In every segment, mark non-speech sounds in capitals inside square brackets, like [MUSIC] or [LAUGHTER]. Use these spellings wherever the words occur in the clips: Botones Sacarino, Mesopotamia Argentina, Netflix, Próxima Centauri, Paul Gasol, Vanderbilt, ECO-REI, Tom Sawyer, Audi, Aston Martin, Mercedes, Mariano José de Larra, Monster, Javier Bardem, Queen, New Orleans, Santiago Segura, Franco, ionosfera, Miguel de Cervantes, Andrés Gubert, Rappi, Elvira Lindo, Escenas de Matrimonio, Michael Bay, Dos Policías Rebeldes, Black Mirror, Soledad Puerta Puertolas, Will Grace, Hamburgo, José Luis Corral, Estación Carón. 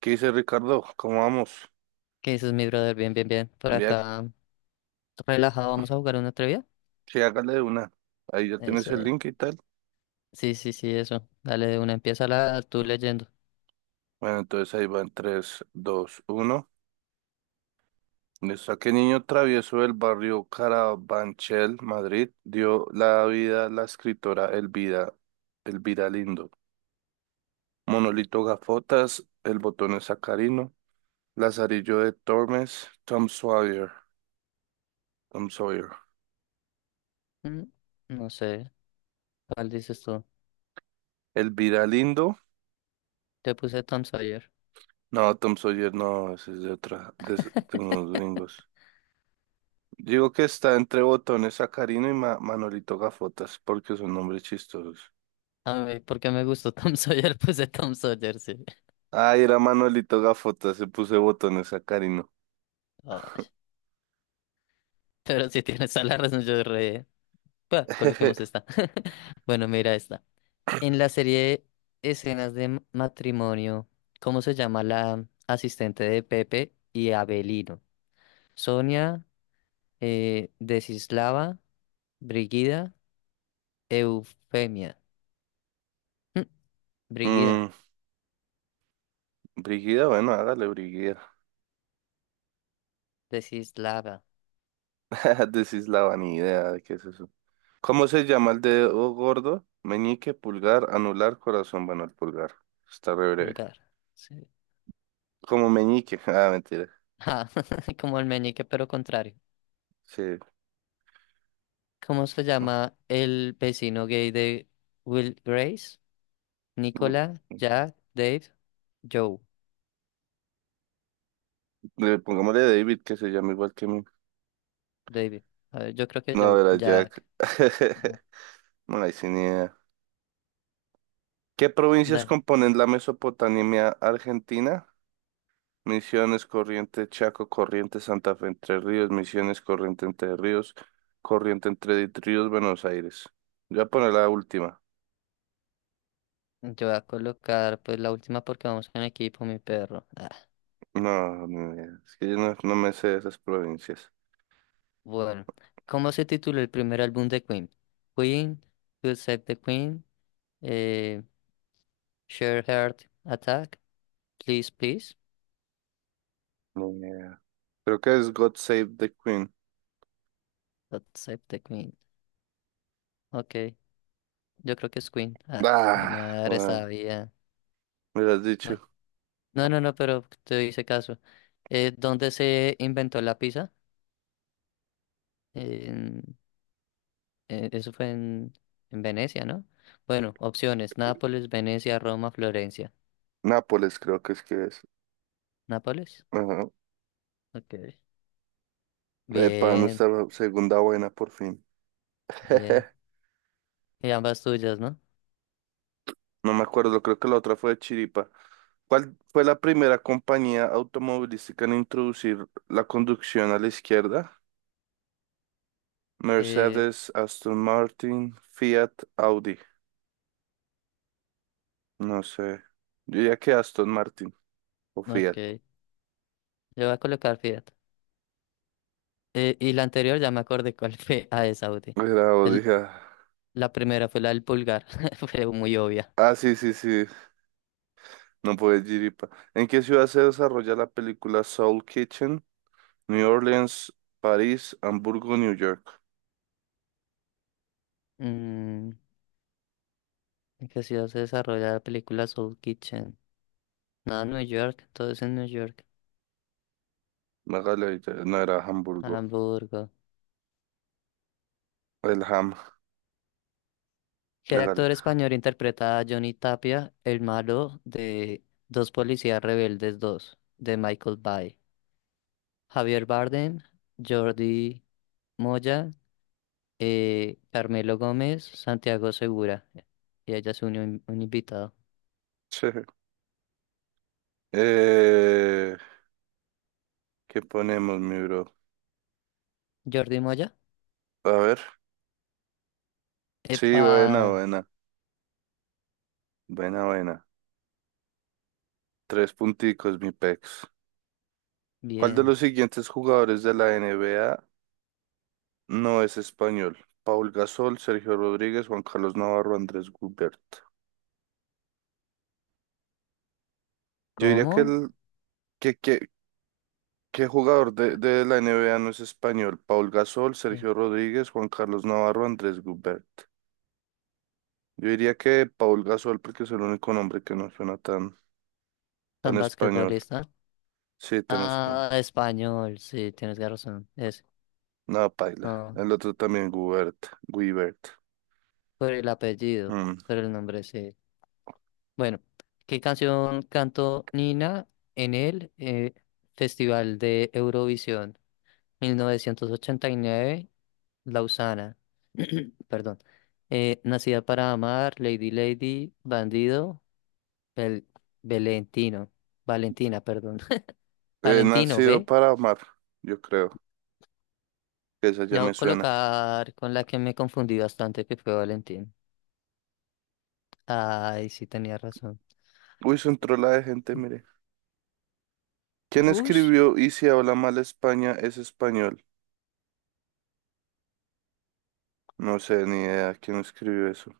¿Qué dice Ricardo? ¿Cómo vamos? ¿Qué dices, mi brother? Bien, bien, bien. Por Ya, acá, relajado, vamos a jugar una trivia. sí, hágale una. Ahí ya tienes el Eso. link y tal. Sí, sí, sí, eso. Dale, de una empieza la tú leyendo. Bueno, entonces ahí van tres, dos, uno. Listo. ¿A qué niño travieso del barrio Carabanchel, Madrid, dio la vida a la escritora Elvira Lindo? Monolito Gafotas, El Botón es Sacarino, Lazarillo de Tormes, Tom Sawyer, Tom Sawyer. Mm, no sé, ¿cuál dices tú? Elvira Lindo. Te puse Tom Sawyer. No, Tom Sawyer no, ese es de otra, de unos [LAUGHS] gringos. Digo que está entre Botones Sacarino y Manolito Gafotas, porque son nombres chistosos. A mí, porque me gustó [LAUGHS] Tom Sawyer, puse Tom Sawyer, sí. Ah, era Manolito Gafotas, se puse Botones Sacarino. Ay, pero si tienes a la razón, yo re... Bah, coloquemos esta. [LAUGHS] [LAUGHS] Bueno, mira esta. En la serie Escenas de Matrimonio, ¿cómo se llama la asistente de Pepe y Abelino? Sonia, Desislava, Brigida, Eufemia. Mm, Brigida, Mm, Brigida, bueno, hágale Brigida. Desislava, [LAUGHS] Decís la vanidad, ¿de ¿qué es eso? ¿Cómo se llama el dedo gordo? Meñique, pulgar, anular, corazón, bueno, el pulgar. Está re breve. vulgar. Sí. Como meñique, [LAUGHS] ah, mentira. Ah, [LAUGHS] como el meñique, pero contrario. Sí. ¿Cómo se llama el vecino gay de Will Grace? [LAUGHS] Nicola, Jack, Dave, Joe, Pongámosle David, que se llama igual que mí. David. A ver, yo creo que No, Joe, era Jack. Jack. Ah, [LAUGHS] No, hay sin idea. ¿Qué provincias dale. componen la Mesopotamia Argentina? Misiones, Corrientes, Chaco, Corrientes, Santa Fe, Entre Ríos, Misiones, Corrientes, Entre Ríos, Corrientes, Entre Ríos, Buenos Aires. Yo voy a poner la última. Yo voy a colocar pues la última porque vamos en equipo, mi perro. Ah. No, ni idea. Es que yo no me sé de esas provincias. Bueno, ¿cómo se tituló el primer álbum de Queen? Queen, You Save the Queen, eh, Share Heart Attack, Please Please, Ni idea. Creo que es God Save the Queen. God Save the Queen. Ok, yo creo que es Queen. Ah, mi Ah, madre bueno, sabía. me lo has dicho. Bueno, no, no, no, pero te hice caso. ¿Dónde se inventó la pizza? En- eso fue en Venecia, ¿no? Bueno, opciones, Nápoles, Venecia, Roma, Florencia. Nápoles creo que es. ¿Nápoles? Ajá. Ok. Epa, Bien, nuestra segunda buena por fin. bien. [LAUGHS] Y ambas tuyas, ¿no? No me acuerdo, creo que la otra fue de Chiripa. ¿Cuál fue la primera compañía automovilística en introducir la conducción a la izquierda? Eh, Mercedes, Aston Martin, Fiat, Audi. No sé. Yo diría que Aston Martin o Fiat. ok, yo voy a colocar Fiat. Y la anterior ya me acordé cuál [LAUGHS] fue a esa Audi. Era Audi. El- Ah, la primera fue la del pulgar, [LAUGHS] fue muy obvia. Ah, sí, sí, sí. No puede Chiripa. ¿En qué ciudad se desarrolla la película Soul Kitchen? New Orleans, París, Hamburgo, New York. Mm, ¿en qué ciudad se desarrolla la película Soul Kitchen? No, New York, todo es en New York. Hágale, ahí, no era Hamburgo. Hamburgo. El Ham. ¿Qué Hágale. actor español interpreta a Johnny Tapia, el malo de Dos Policías Rebeldes dos de Michael Bay? Javier Bardem, Jordi Moya, Carmelo Gómez, Santiago Segura. Y ella se unió un invitado. [LAUGHS] Eh, ¿Qué ponemos, mi bro? Jordi Moya. A ver. Sí, Epa, buena, buena. Buena, buena. Tres punticos, mi pex. ¿Cuál de bien. los siguientes jugadores de la N B A no es español? Paul Gasol, Sergio Rodríguez, Juan Carlos Navarro, Andrés Gubert. Yo diría que ¿Cómo? el que, ¿Qué jugador de la N B A no es español? Paul Gasol, Eh, Sergio Rodríguez, Juan Carlos Navarro, Andrés Gubert. Yo diría que Paul Gasol, porque es el único nombre que no suena tan, Tan tan español. basquetbolista. Sí, tan español. Ah, español, sí, tienes razón. Es, No, paila. no, El otro también, Gubert. Guibert. por el apellido, Mm. por el nombre, sí. Bueno, ¿qué canción cantó Nina en el Festival de Eurovisión 1989, Lausana? [CLEARS THROAT] Perdón. Nacida para amar, Lady Lady, Bandido, Bel Valentino, Valentina, perdón. [LAUGHS] Valentino, Nacido ¿ve? para amar, yo creo. Esa ya No voy me a suena. colocar con la que me confundí bastante, que fue Valentín. Ay, sí tenía razón. Uy, son trola de gente, mire. ¿Quién Ush. escribió Y si habla mal España es español? No sé ni idea quién escribió eso.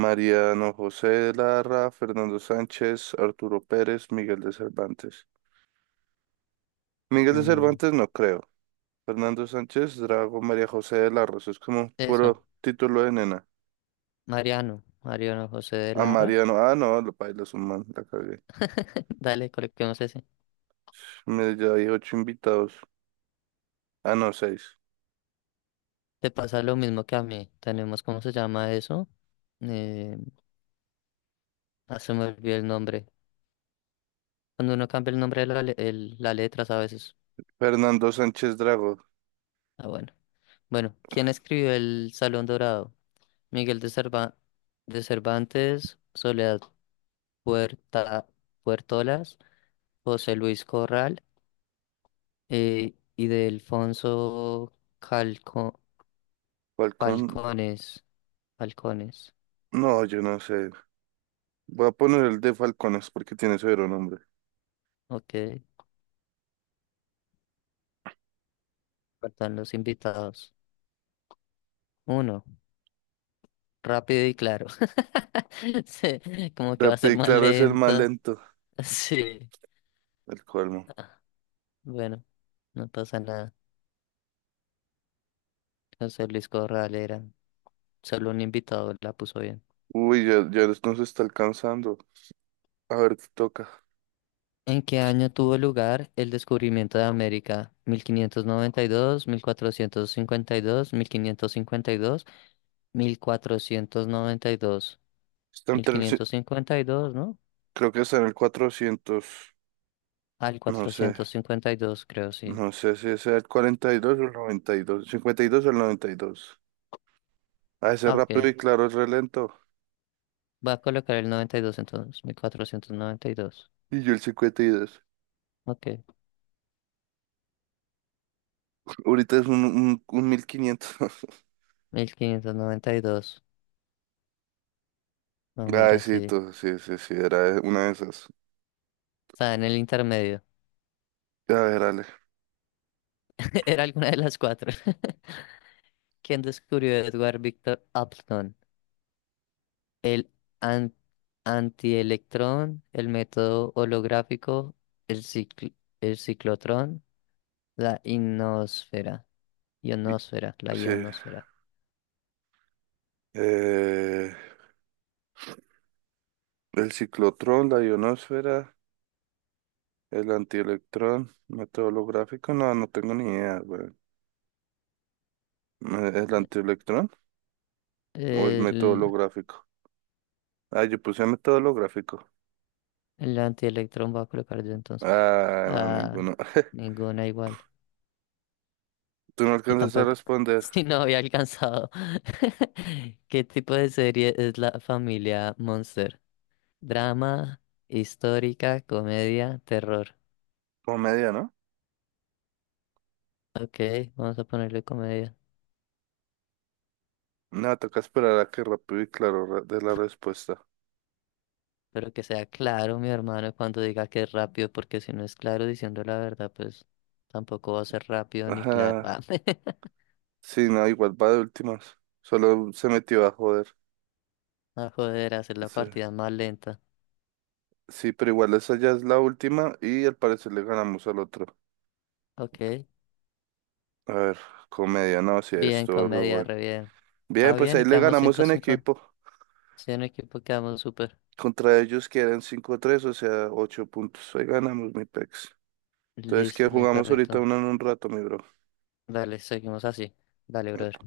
Mariano José de Larra, Fernando Sánchez, Arturo Pérez, Miguel de Cervantes. Miguel de Mm, Cervantes no creo. Fernando Sánchez, Drago, María José de Larra. Eso es como eso. puro título de nena. Mariano José de A Larra. Mariano. Ah, no, lo paila es un man, la cagué. [LAUGHS] Dale, coloquemos ese. Me ya hay ocho invitados. Ah, no, seis. Te pasa lo mismo que a mí. Tenemos, ¿cómo se llama eso? Eh, ah, se me olvidó el nombre. Cuando uno cambia el nombre de la, la letra, ¿sabes? Fernando Sánchez Drago. Ah, bueno. Bueno, ¿quién escribió El Salón Dorado? Miguel de Cerva- de Cervantes, Soledad Puerta Puertolas, José Luis Corral y de Alfonso Calco Falcón. Falcones. Falcones. No, yo no sé. Voy a poner el de Falcones porque tiene severo nombre. Ok, faltan los invitados. Uno, rápido y claro. [LAUGHS] Sí, como que va a ser Rappi, más claro, es el más lenta. lento. [LAUGHS] Sí. El colmo. Ah, bueno, no pasa nada. José Luis Corral era. Solo un invitado la puso bien. Uy, ya, ya nos está alcanzando. A ver qué toca. ¿En qué año tuvo lugar el descubrimiento de América? ¿1592, 1452, 1552, 1492? Está entre el, ci- 1552, ¿no? Creo que está en el 400. Al No sé. 452, creo, sí. No sé si es el 42 o el 92, 52 o el 92. A ese Ah, rápido y ok. claro es re lento. Voy a colocar el 92 entonces. 1492. Y yo el 52. Ok. Ahorita es un 1500. 1592. No, Ay, mira, sí, sí. tú, sí, sí, sí, era una de esas. Está en el intermedio. A ver, Ale. [LAUGHS] Era alguna de las cuatro. [LAUGHS] ¿Quién descubrió Edward Victor Upton? el an- antielectrón, el método holográfico, el cicl- el ciclotrón, la ionosfera, y- ionosfera, la Sí. ionosfera. Eh, el ciclotrón, la ionosfera, el antielectrón, método holográfico. No, no tengo ni idea, güey. ¿El antielectrón o el método El, holográfico? Ah, yo puse método holográfico. el antielectrón va a colocar yo entonces. Ah, no, Ah, ninguno. [LAUGHS] ninguna igual. Tú no Y alcanzas a tampoco, [LAUGHS] responder. si no había alcanzado. [LAUGHS] ¿Qué tipo de serie es la familia Monster? Drama, histórica, comedia, terror. Como media, ¿no? Ok, vamos a ponerle comedia. No, toca esperar a que rápido y claro dé la respuesta. Pero que sea claro, mi hermano, cuando diga que es rápido, porque si no es claro diciendo la verdad, pues tampoco va a ser rápido ni claro. Ah, Ajá. [LAUGHS] Sí, no, igual va de últimas. Solo se metió a joder. a joder, a hacer la Sí. partida más lenta. Sí, pero igual esa ya es la última y al parecer le ganamos al otro. Ok, A ver, comedia, no, si bien, esto, re comedia, bueno. re bien. Bien, Ah, pues bien, ahí y le quedamos ganamos 5 en cinco. equipo. Sí, en equipo quedamos súper. Contra ellos quedan 5 tres, o sea, 8 puntos. Ahí ganamos, mi pex. Entonces, ¿qué Listo, mi jugamos ahorita? perrito. Uno en un rato, mi bro. Dale, seguimos así. Dale, brother.